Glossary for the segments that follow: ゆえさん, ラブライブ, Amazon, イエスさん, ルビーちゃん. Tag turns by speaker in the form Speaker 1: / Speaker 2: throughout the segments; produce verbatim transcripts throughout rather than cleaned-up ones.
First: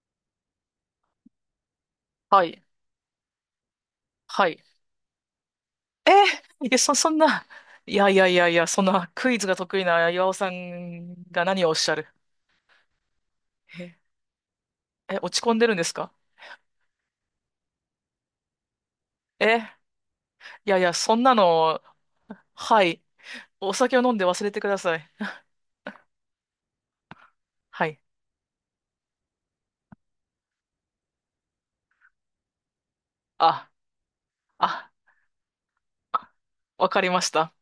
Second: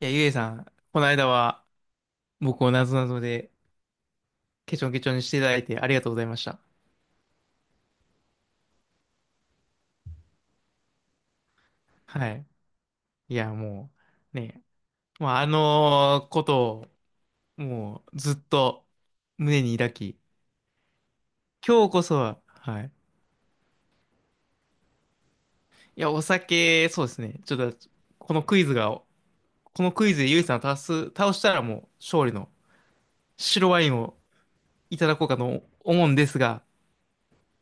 Speaker 1: いや、ゆえさん、この間は
Speaker 2: はい。
Speaker 1: 僕をなぞなぞで
Speaker 2: はい。
Speaker 1: ケチョンケチョンにしていただいてありがと
Speaker 2: え
Speaker 1: うございました。
Speaker 2: ー、いや、そ、そんな、いやいやいやいや、そんなクイズが得意な岩尾さんが何をおっしゃる。
Speaker 1: はい。いや、
Speaker 2: え、
Speaker 1: もう、ね、
Speaker 2: え
Speaker 1: ま
Speaker 2: 落
Speaker 1: あ、
Speaker 2: ち
Speaker 1: あ
Speaker 2: 込んでるんですか？
Speaker 1: のことを、もう、ずっと胸
Speaker 2: え、
Speaker 1: に抱き、
Speaker 2: いやいや、そんなの、
Speaker 1: 今日こそは、は
Speaker 2: は
Speaker 1: い。
Speaker 2: い。お酒を飲んで忘れてください。
Speaker 1: いや、お酒、そうですね。ちょっと、
Speaker 2: はい。
Speaker 1: このクイズが、このクイズでゆえさんを倒す、倒したらもう、勝利の白
Speaker 2: あ、
Speaker 1: ワインを
Speaker 2: あ、
Speaker 1: いただこうかと思うんで
Speaker 2: あ
Speaker 1: すが、
Speaker 2: わかりました。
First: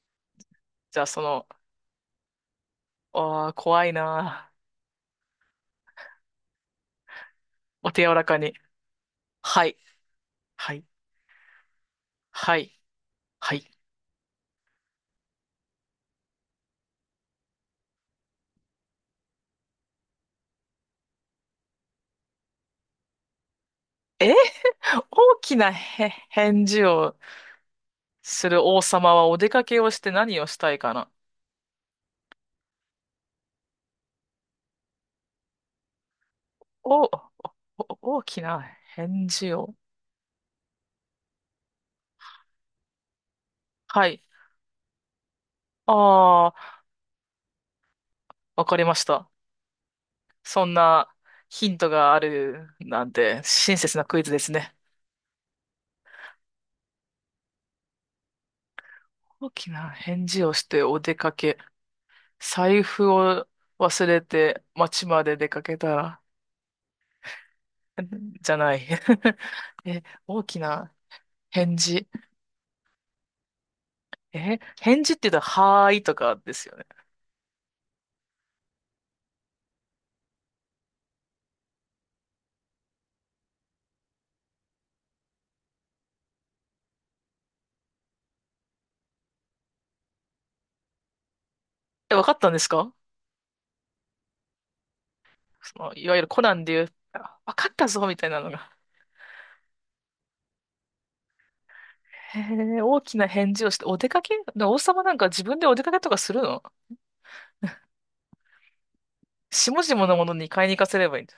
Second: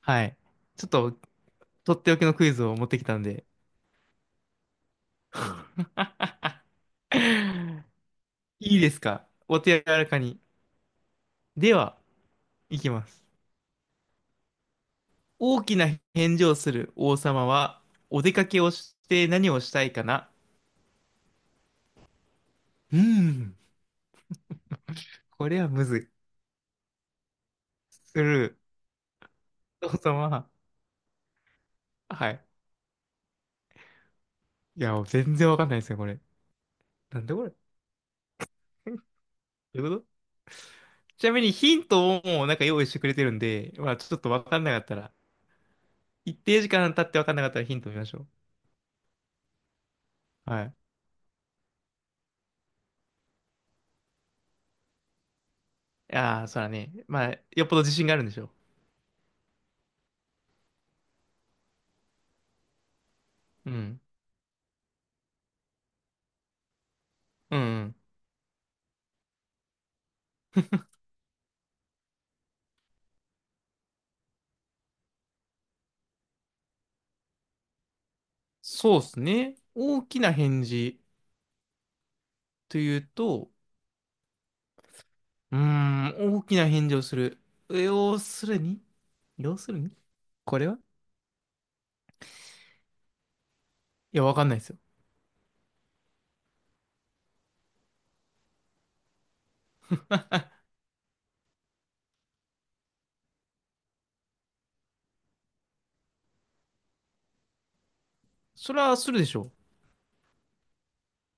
Speaker 1: はい。ちょっ
Speaker 2: じゃあ、
Speaker 1: と、
Speaker 2: その、
Speaker 1: とっておきのクイズを持ってきたんで、
Speaker 2: あー、怖いな。お手柔らかに。
Speaker 1: いいですか？お
Speaker 2: はい。
Speaker 1: 手柔らかに。
Speaker 2: はい。
Speaker 1: では、
Speaker 2: はい。
Speaker 1: いきます。
Speaker 2: はい。
Speaker 1: 大きな返事をする王様は、お出かけをして何をしたいかな？うーん、
Speaker 2: え大
Speaker 1: こ
Speaker 2: き
Speaker 1: れは
Speaker 2: な
Speaker 1: むず
Speaker 2: へ
Speaker 1: い。
Speaker 2: 返事を
Speaker 1: す
Speaker 2: す
Speaker 1: る。
Speaker 2: る王様はお出かけを
Speaker 1: 王
Speaker 2: して
Speaker 1: 様
Speaker 2: 何を
Speaker 1: は、
Speaker 2: したいかな？
Speaker 1: はい。いや、全然わかんないですね、これ。
Speaker 2: お、お
Speaker 1: なんでこれど
Speaker 2: 大きな返事を。
Speaker 1: ういうこと？ちなみにヒントをもうなんか用意してくれてるんで、まあ
Speaker 2: は
Speaker 1: ちょっ
Speaker 2: い。
Speaker 1: とわかんなかったら、一
Speaker 2: あ
Speaker 1: 定時
Speaker 2: あ、
Speaker 1: 間経ってわかんなかったらヒント見ましょう。
Speaker 2: わかりました。
Speaker 1: は
Speaker 2: そん
Speaker 1: い。
Speaker 2: なヒントがあるなんて親切なクイズですね。
Speaker 1: いやー、そらね。まあ、よっぽど自信があるんでしょ
Speaker 2: 大きな返事をしてお出かけ。財布を
Speaker 1: う。うん。
Speaker 2: 忘れて街まで出かけたら、
Speaker 1: うんうん。
Speaker 2: じゃない。え、大きな返事。え、返事って言うと、はーいとかですよね。
Speaker 1: そうっすね。大きな返事というと、うーん、大きな返事をする。要するに要するにこれは、
Speaker 2: え、わかったんですか？
Speaker 1: いや、わかんないですよ。
Speaker 2: その、いわゆるコナンで言う、あわかったぞみたいなのが。へえ、大きな返事をして、お出かけで王様なんか自分でお出かけとかするの？
Speaker 1: それはするでしょう。
Speaker 2: 下々のものに買いに行かせればいいんだ。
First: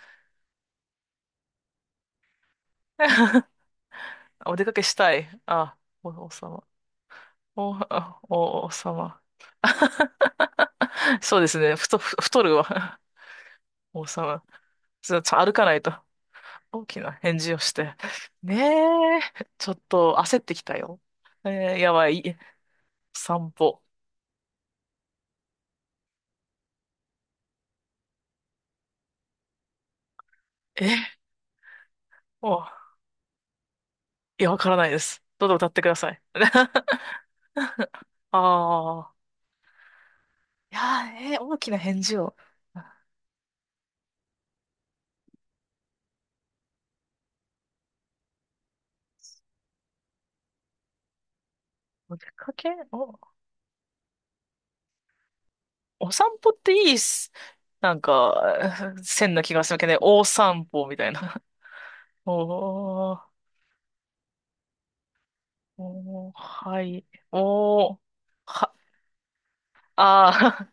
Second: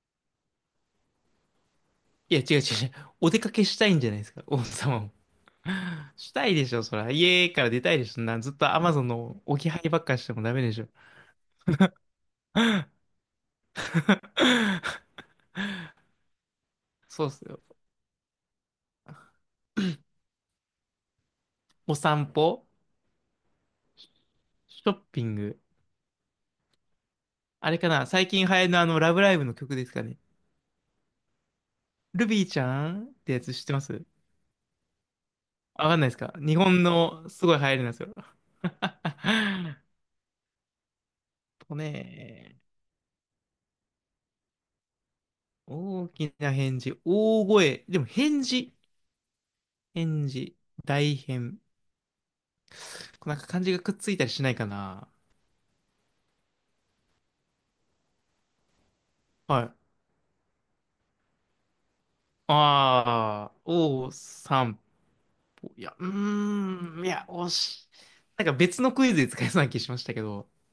Speaker 1: いや、違う違う違う。お出 かけしたいんじゃないですか、
Speaker 2: あお
Speaker 1: 王子
Speaker 2: 出かけし
Speaker 1: 様も。
Speaker 2: たい。あ、お 王
Speaker 1: したい
Speaker 2: 様。
Speaker 1: でしょ、そら。家から
Speaker 2: お、
Speaker 1: 出たいでし
Speaker 2: あ
Speaker 1: ょ。な、ずっ
Speaker 2: お
Speaker 1: と
Speaker 2: 王
Speaker 1: Amazon
Speaker 2: 様。
Speaker 1: の置き配ばっかして もダメでしょ。
Speaker 2: そうですね。太、ふ太るわ。王様。ちょっと歩かないと。大きな
Speaker 1: そうっ
Speaker 2: 返
Speaker 1: す
Speaker 2: 事を
Speaker 1: よ。
Speaker 2: して。ねえ。ちょっと焦ってきたよ。えーや
Speaker 1: お
Speaker 2: ば
Speaker 1: 散
Speaker 2: い。
Speaker 1: 歩、
Speaker 2: 散歩。
Speaker 1: シショッピング。あれかな、最近流行りのあの、ラブライブの曲ですかね。
Speaker 2: え、
Speaker 1: ルビーち
Speaker 2: お、
Speaker 1: ゃ
Speaker 2: い
Speaker 1: んってやつ知ってます？
Speaker 2: や、わからないです。どうぞ歌ってく
Speaker 1: わ
Speaker 2: だ
Speaker 1: かんない
Speaker 2: さ
Speaker 1: です
Speaker 2: い。
Speaker 1: か？日本 のすごい流行りなんですよ。
Speaker 2: あ あ。いやー、えー大き
Speaker 1: と
Speaker 2: な返事を。
Speaker 1: ね、大きな返事、大声、でも返事、返事、大変。
Speaker 2: お出かけお、
Speaker 1: なんか漢字がくっついたりしないかな。
Speaker 2: お散歩っていいっす。なんか、線な気
Speaker 1: は
Speaker 2: がす
Speaker 1: い。
Speaker 2: るけどね。お散歩みたいな。おー、
Speaker 1: ああ、お散歩。いや、う
Speaker 2: おー、は
Speaker 1: ー
Speaker 2: い。
Speaker 1: ん、いや、惜しい。
Speaker 2: おー、
Speaker 1: なんか
Speaker 2: は、
Speaker 1: 別のクイズで使えそうな気しましたけど。
Speaker 2: あ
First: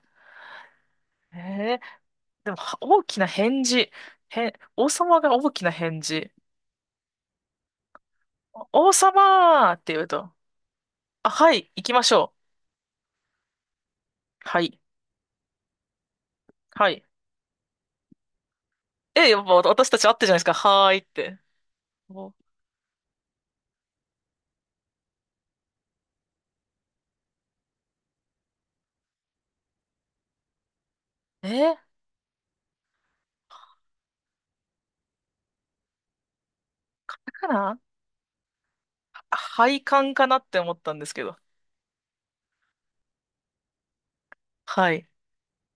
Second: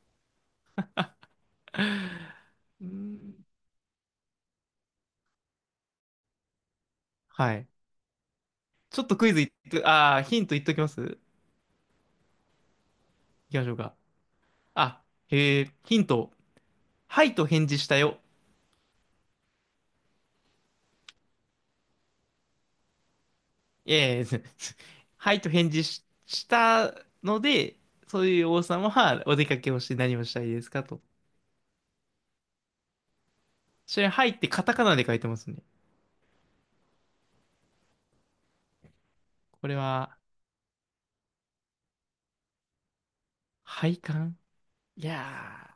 Speaker 2: ー。えー、
Speaker 1: う
Speaker 2: でも、は
Speaker 1: ー
Speaker 2: 大きな
Speaker 1: ん。
Speaker 2: 返事。へん、王様が大きな返事。
Speaker 1: はい。
Speaker 2: 王
Speaker 1: ちょっとクイズいっ
Speaker 2: 様っ
Speaker 1: と、
Speaker 2: て言う
Speaker 1: ああ、
Speaker 2: と、
Speaker 1: ヒント言っときます。
Speaker 2: あ、はい、行きましょ
Speaker 1: いきましょうか。
Speaker 2: う。はい、
Speaker 1: あ、へえ、ヒント。
Speaker 2: はい。
Speaker 1: はいと返事したよ。
Speaker 2: え、やっぱ私たち会ってるじゃないですか。はーいって。お
Speaker 1: ええ はいと返事し、したので、そういう王様はお出かけをして何をしたいですかと。
Speaker 2: えー、
Speaker 1: それ、はいってカタカナで書いてますね。
Speaker 2: だから、
Speaker 1: これ
Speaker 2: 配管
Speaker 1: は、
Speaker 2: かなって思ったんですけど。
Speaker 1: 配管、
Speaker 2: は
Speaker 1: い
Speaker 2: い。
Speaker 1: や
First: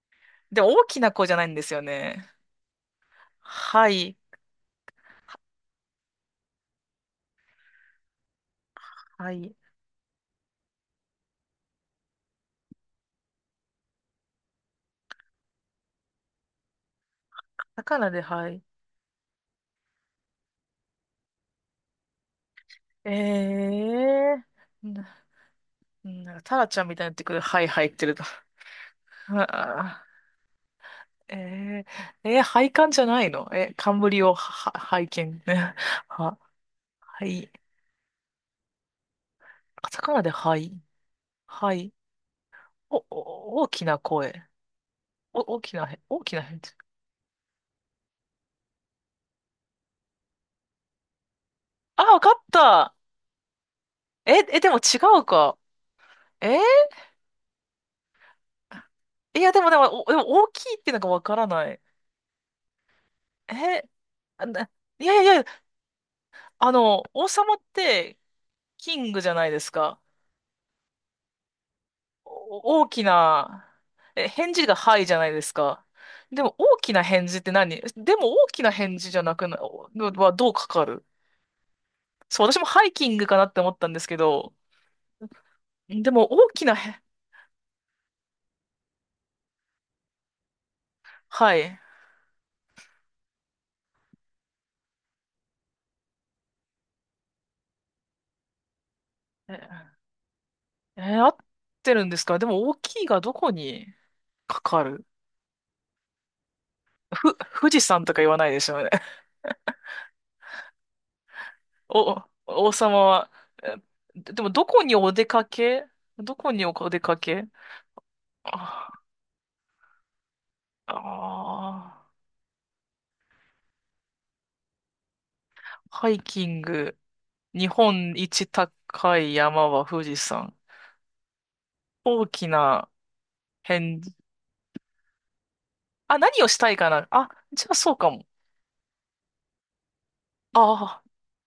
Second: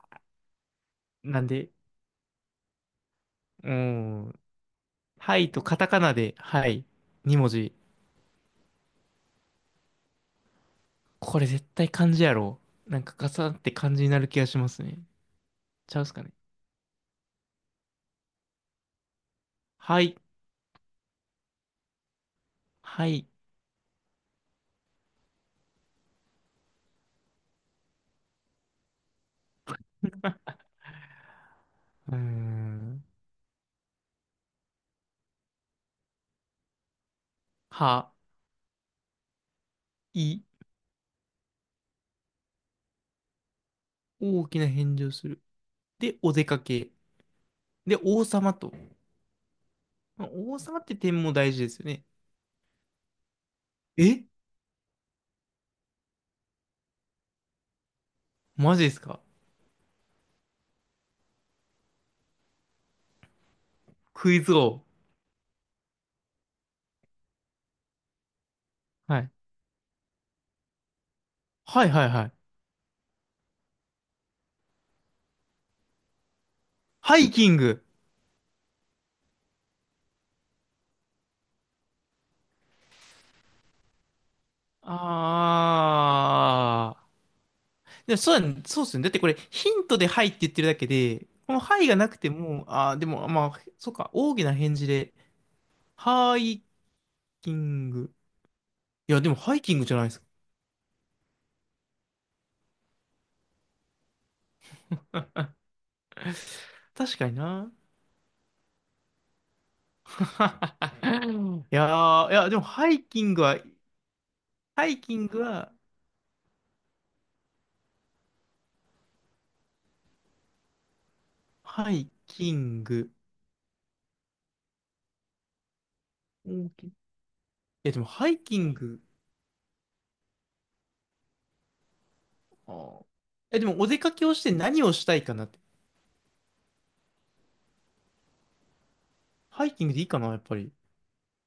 Speaker 2: でも大きな子
Speaker 1: ー、
Speaker 2: じゃ
Speaker 1: な
Speaker 2: な
Speaker 1: ん
Speaker 2: いんで
Speaker 1: で、
Speaker 2: すよね。
Speaker 1: うー
Speaker 2: はい。
Speaker 1: ん。はいとカタカナで、はい。に文字。
Speaker 2: はい。
Speaker 1: これ絶対漢字やろ。なんかガサって漢字になる気がしますね。ちゃうっすかね。
Speaker 2: 魚で、はい。
Speaker 1: はい、は
Speaker 2: え
Speaker 1: い、
Speaker 2: えー。な、なんか、タラちゃんみたいになってくる。はい、入ってると。あーえ
Speaker 1: うー
Speaker 2: ー、えー、配管じ
Speaker 1: ん。
Speaker 2: ゃないのえ、冠を、は、は拝見。は、はい。
Speaker 1: は、
Speaker 2: カタカナで、
Speaker 1: い、
Speaker 2: はい。はい。お、お、大きな声。
Speaker 1: 大きな返事をす
Speaker 2: お、
Speaker 1: る。
Speaker 2: 大きなへ、
Speaker 1: で、
Speaker 2: 大
Speaker 1: お
Speaker 2: きな
Speaker 1: 出か
Speaker 2: へ。
Speaker 1: け。で、王様と。王様って点も大事ですよ
Speaker 2: あ、
Speaker 1: ね。
Speaker 2: わかった。
Speaker 1: え、
Speaker 2: え、え、でも違うか。えー
Speaker 1: マジですか？
Speaker 2: いや、でも、でも、お、でも大きいってなんかわからない。え、
Speaker 1: クイ
Speaker 2: あ
Speaker 1: ズ
Speaker 2: な、
Speaker 1: 王。
Speaker 2: いやいやいや、あの、王様ってキン
Speaker 1: は
Speaker 2: グじ
Speaker 1: い。
Speaker 2: ゃないですか。
Speaker 1: はいはいはい。
Speaker 2: お大きな、え、返事がはいじゃないですか。でも大きな
Speaker 1: ハ
Speaker 2: 返
Speaker 1: イ
Speaker 2: 事っ
Speaker 1: キ
Speaker 2: て
Speaker 1: ン
Speaker 2: 何？
Speaker 1: グ。
Speaker 2: でも大きな返事じゃなくな、おはどうかかる？そう、私もハイキングかなって思ったんですけど、でも大きな
Speaker 1: あ
Speaker 2: へ、
Speaker 1: ー。でもそうだね、そうっすね。だってこれヒントではいって言ってるだけで、こ
Speaker 2: は
Speaker 1: の
Speaker 2: い。
Speaker 1: は
Speaker 2: え、
Speaker 1: いがなくても、あー、でもまあ、そうか、大きな返事で、ハイキング。いや、でもハイキングじゃないですか。
Speaker 2: えー合ってるんですか？でも大きいがどこにかかる？
Speaker 1: 確かに
Speaker 2: ふ、富
Speaker 1: な。
Speaker 2: 士山とか言わないでしょ？
Speaker 1: いや
Speaker 2: お、
Speaker 1: ー、いや、でも
Speaker 2: 王
Speaker 1: ハ
Speaker 2: 様
Speaker 1: イキ
Speaker 2: は、
Speaker 1: ングは、
Speaker 2: えででもどこ
Speaker 1: ハ
Speaker 2: に
Speaker 1: イ
Speaker 2: お
Speaker 1: キ
Speaker 2: 出
Speaker 1: ング
Speaker 2: か
Speaker 1: は、
Speaker 2: け？どこにお出かけ？ああ
Speaker 1: ハイキング。
Speaker 2: ー、ハイキング。日
Speaker 1: や、でも
Speaker 2: 本
Speaker 1: ハイ
Speaker 2: 一
Speaker 1: キング、
Speaker 2: 高い山は富士山。大き
Speaker 1: あ
Speaker 2: な
Speaker 1: ー、え、でもお出
Speaker 2: 変、
Speaker 1: かけをして何をしたいかなって。
Speaker 2: あ、何をしたいかなあ、じゃあそうかも。
Speaker 1: ハイキングでいいかな、やっぱり。
Speaker 2: ああ、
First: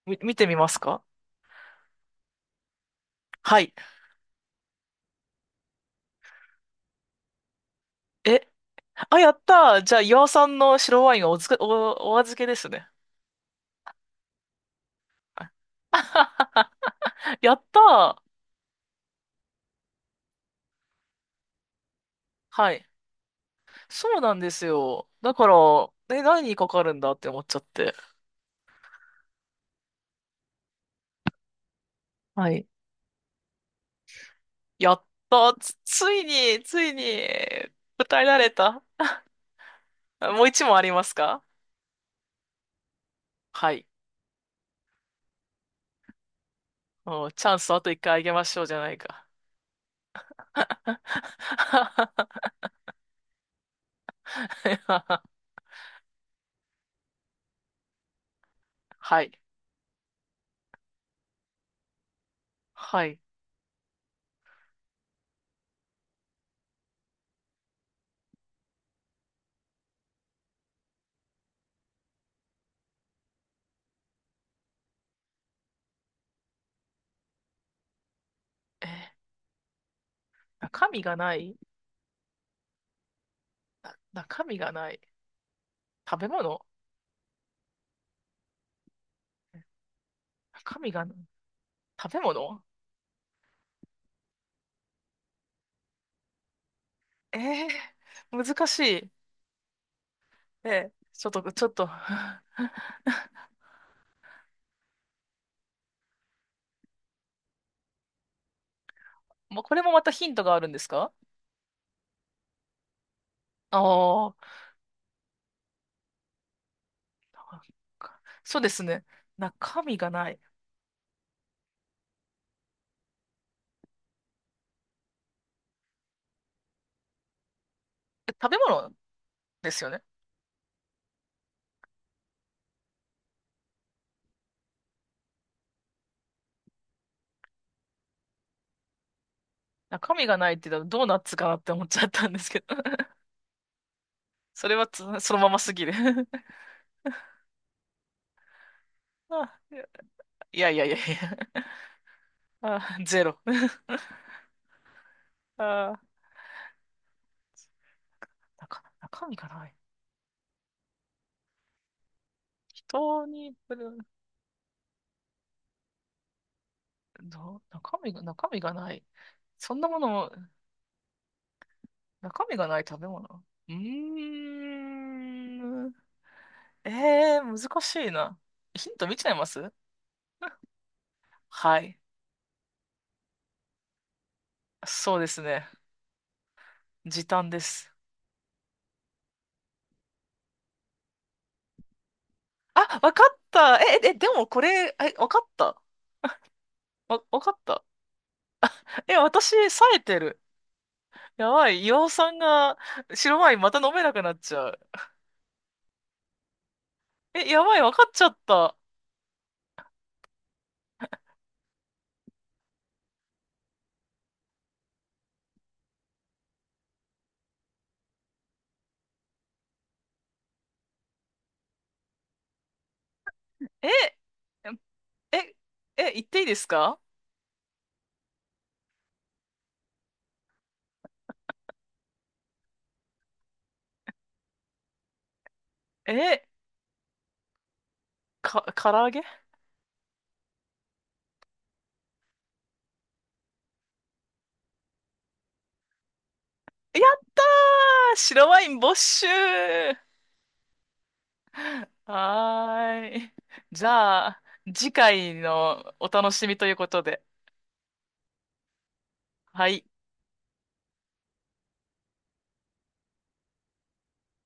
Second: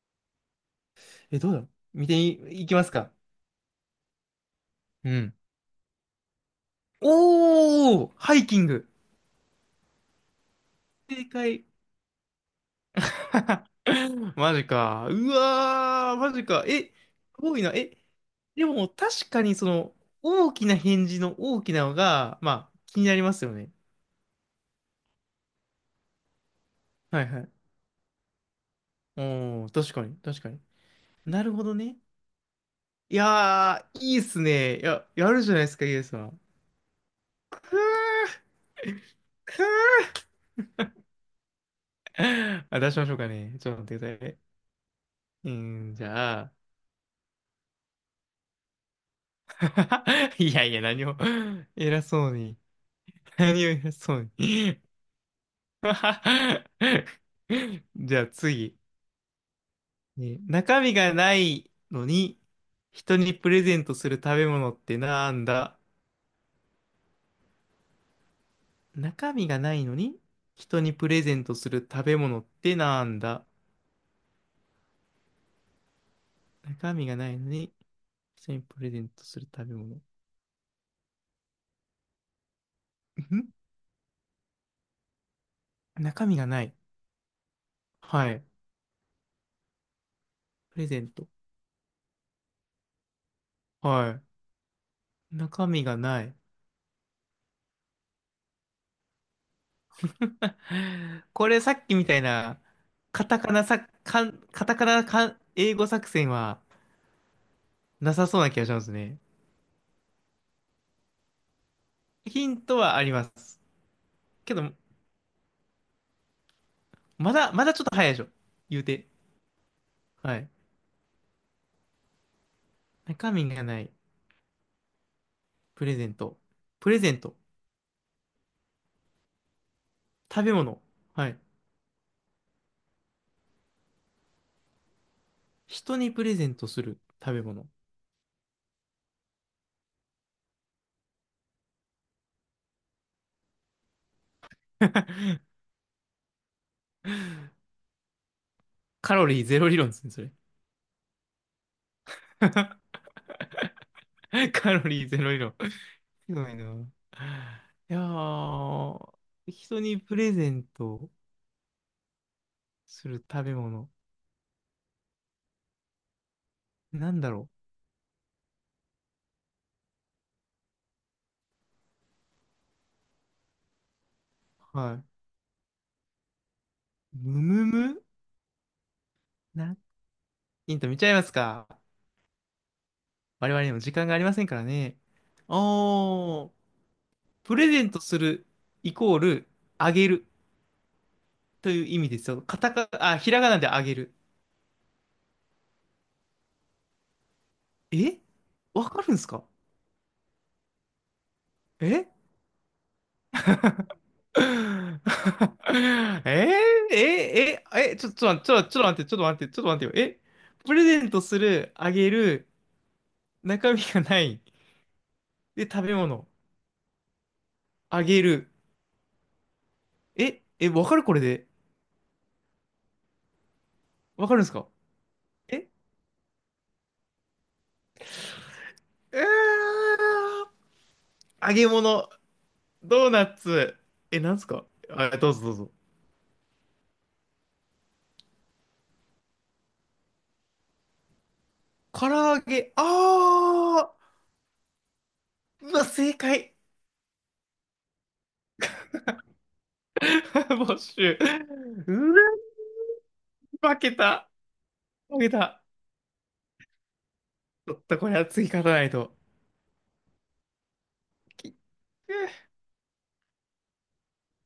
Speaker 2: み、見てみますか？
Speaker 1: え、どうだろう？見てい、いきますか。
Speaker 2: はい。
Speaker 1: うん。おー、ハ
Speaker 2: え、
Speaker 1: イキング。
Speaker 2: あ、やったー。じゃあ、岩尾さんの白ワイン
Speaker 1: 正
Speaker 2: はおつけ、
Speaker 1: 解。
Speaker 2: お、お預けですね。
Speaker 1: マジか。う
Speaker 2: は
Speaker 1: わー、マジか。え、す
Speaker 2: い や
Speaker 1: ご
Speaker 2: っ
Speaker 1: いな。
Speaker 2: た
Speaker 1: え、
Speaker 2: ー。
Speaker 1: でも確かにその、大きな返事の大きなのが、ま
Speaker 2: は
Speaker 1: あ、
Speaker 2: い。
Speaker 1: 気になりますよね。
Speaker 2: そうなんですよ。だから、え、何にかかるんだっ
Speaker 1: はい
Speaker 2: て思
Speaker 1: は
Speaker 2: っちゃっ
Speaker 1: い。
Speaker 2: て。
Speaker 1: おー、確かに、確かに。なるほどね。
Speaker 2: はい。
Speaker 1: いやー、いいっすね。い
Speaker 2: やっ
Speaker 1: や、やるじ
Speaker 2: た
Speaker 1: ゃないで
Speaker 2: つ、
Speaker 1: すか、イエス
Speaker 2: つ
Speaker 1: さ
Speaker 2: い
Speaker 1: ん。
Speaker 2: に、ついに、答えられた。あもういちもんありますか？
Speaker 1: あ、出しましょうかね。ち
Speaker 2: は
Speaker 1: ょっと
Speaker 2: い。
Speaker 1: 待ってくださいね。えーじゃあ、
Speaker 2: うんチャンスあといっかいあげましょうじゃないか。
Speaker 1: いやいや、何を、偉そう に。何を偉そうに。じゃあ次、
Speaker 2: はい。
Speaker 1: ね、中身がないのに、
Speaker 2: は
Speaker 1: 人
Speaker 2: い。
Speaker 1: にプレゼントする食べ物ってなんだ？中身がないのに、人にプレゼントする食べ物ってなんだ？中身がないのに、人にプ
Speaker 2: えー、
Speaker 1: レゼントする食べ物。
Speaker 2: 中身がない
Speaker 1: ん、
Speaker 2: な中身がない。食
Speaker 1: 中
Speaker 2: べ
Speaker 1: 身がな
Speaker 2: 物
Speaker 1: い。はい。プ
Speaker 2: 中
Speaker 1: レ
Speaker 2: 身
Speaker 1: ゼ
Speaker 2: が
Speaker 1: ン
Speaker 2: ない。
Speaker 1: ト。
Speaker 2: 食べ物
Speaker 1: はい。中身がない。
Speaker 2: えー、難しい。えー、ちょっ
Speaker 1: こ
Speaker 2: と、
Speaker 1: れ
Speaker 2: ちょっ
Speaker 1: さっ
Speaker 2: と、
Speaker 1: きみたいな、カタカナさ、かん、カタカナかん、英語作戦はなさそうな気がしますね。
Speaker 2: もうこれもまたヒントがあるんですか？
Speaker 1: ヒントはあります。
Speaker 2: ああ、
Speaker 1: けど、まだ、まだちょっと早いで
Speaker 2: か
Speaker 1: しょ。
Speaker 2: そうで
Speaker 1: 言
Speaker 2: す
Speaker 1: う
Speaker 2: ね。
Speaker 1: て。
Speaker 2: 中身がな
Speaker 1: は
Speaker 2: い。
Speaker 1: い。中身がない。プレゼント。プレゼント。
Speaker 2: え食べ物ですよね。
Speaker 1: 食べ物。はい。人にプレゼントする食べ物。
Speaker 2: 中身がないって言ったらドーナツかなって思っちゃったんですけど。それはつそのまま すぎる。
Speaker 1: カロリー
Speaker 2: あ、
Speaker 1: ゼロ理論ですね、それ。
Speaker 2: いやいやいやいや。あ、ゼロ。
Speaker 1: カロリーゼロ理論。
Speaker 2: あ、
Speaker 1: ひどいな。いや
Speaker 2: 中、
Speaker 1: ー、
Speaker 2: 中身がない。
Speaker 1: 人にプレゼントする
Speaker 2: 人
Speaker 1: 食べ
Speaker 2: に、ぶ
Speaker 1: 物。
Speaker 2: る
Speaker 1: なんだろ
Speaker 2: どう中身が、中身がない。そんなもの、中身がない食べ物。うー
Speaker 1: う。はい。
Speaker 2: ん。え
Speaker 1: むむ
Speaker 2: ー、難し
Speaker 1: む
Speaker 2: いな。ヒント見ちゃいます？
Speaker 1: な、ヒント見ちゃいますか。
Speaker 2: はい。
Speaker 1: 我々にも時間がありませんからね。
Speaker 2: そうですね。
Speaker 1: おー、
Speaker 2: 時短
Speaker 1: プ
Speaker 2: で
Speaker 1: レゼ
Speaker 2: す。
Speaker 1: ントするイコール、あげるという意味ですよ。カタカ、
Speaker 2: あ、わ
Speaker 1: あ、
Speaker 2: か
Speaker 1: ひ
Speaker 2: っ
Speaker 1: らがなで
Speaker 2: た。
Speaker 1: あげ
Speaker 2: え、え、
Speaker 1: る。
Speaker 2: でもこれ、え、わかった。わ、わかった。
Speaker 1: え、わかる
Speaker 2: え、
Speaker 1: んですか？
Speaker 2: 私、冴えてる。やばい。岩
Speaker 1: え
Speaker 2: 尾さんが白ワインまた飲めなくなっ
Speaker 1: え
Speaker 2: ちゃう。
Speaker 1: ー、えー、
Speaker 2: え、や
Speaker 1: え
Speaker 2: ば
Speaker 1: ー、
Speaker 2: い。わ
Speaker 1: え、
Speaker 2: か
Speaker 1: ち
Speaker 2: っ
Speaker 1: ょ、
Speaker 2: ちゃ
Speaker 1: ち
Speaker 2: っ
Speaker 1: ょ、ちょ、
Speaker 2: た。
Speaker 1: ちょっと待って、ちょっと待って、ちょっと待ってよ。え、プレゼントする、あげる、中身がない。で、食べ物、あげる。え、え、わかるこれで。
Speaker 2: え、
Speaker 1: わかるんですか？
Speaker 2: え、
Speaker 1: え、
Speaker 2: え、言っていいですか？
Speaker 1: うー揚げ物、ドーナツ。え、なんすか？あ、どうぞどうぞ。
Speaker 2: え、か、唐揚げ。や
Speaker 1: 唐揚げ、あー、うわ、正解。
Speaker 2: ったー白ワイン没収は
Speaker 1: 没収。う
Speaker 2: ーい。
Speaker 1: わ、負
Speaker 2: じ
Speaker 1: け
Speaker 2: ゃ
Speaker 1: た。
Speaker 2: あ、次
Speaker 1: 負け
Speaker 2: 回
Speaker 1: た。
Speaker 2: のお楽しみということで。
Speaker 1: ちょっとこれは次勝たないと。
Speaker 2: はい。
Speaker 1: で、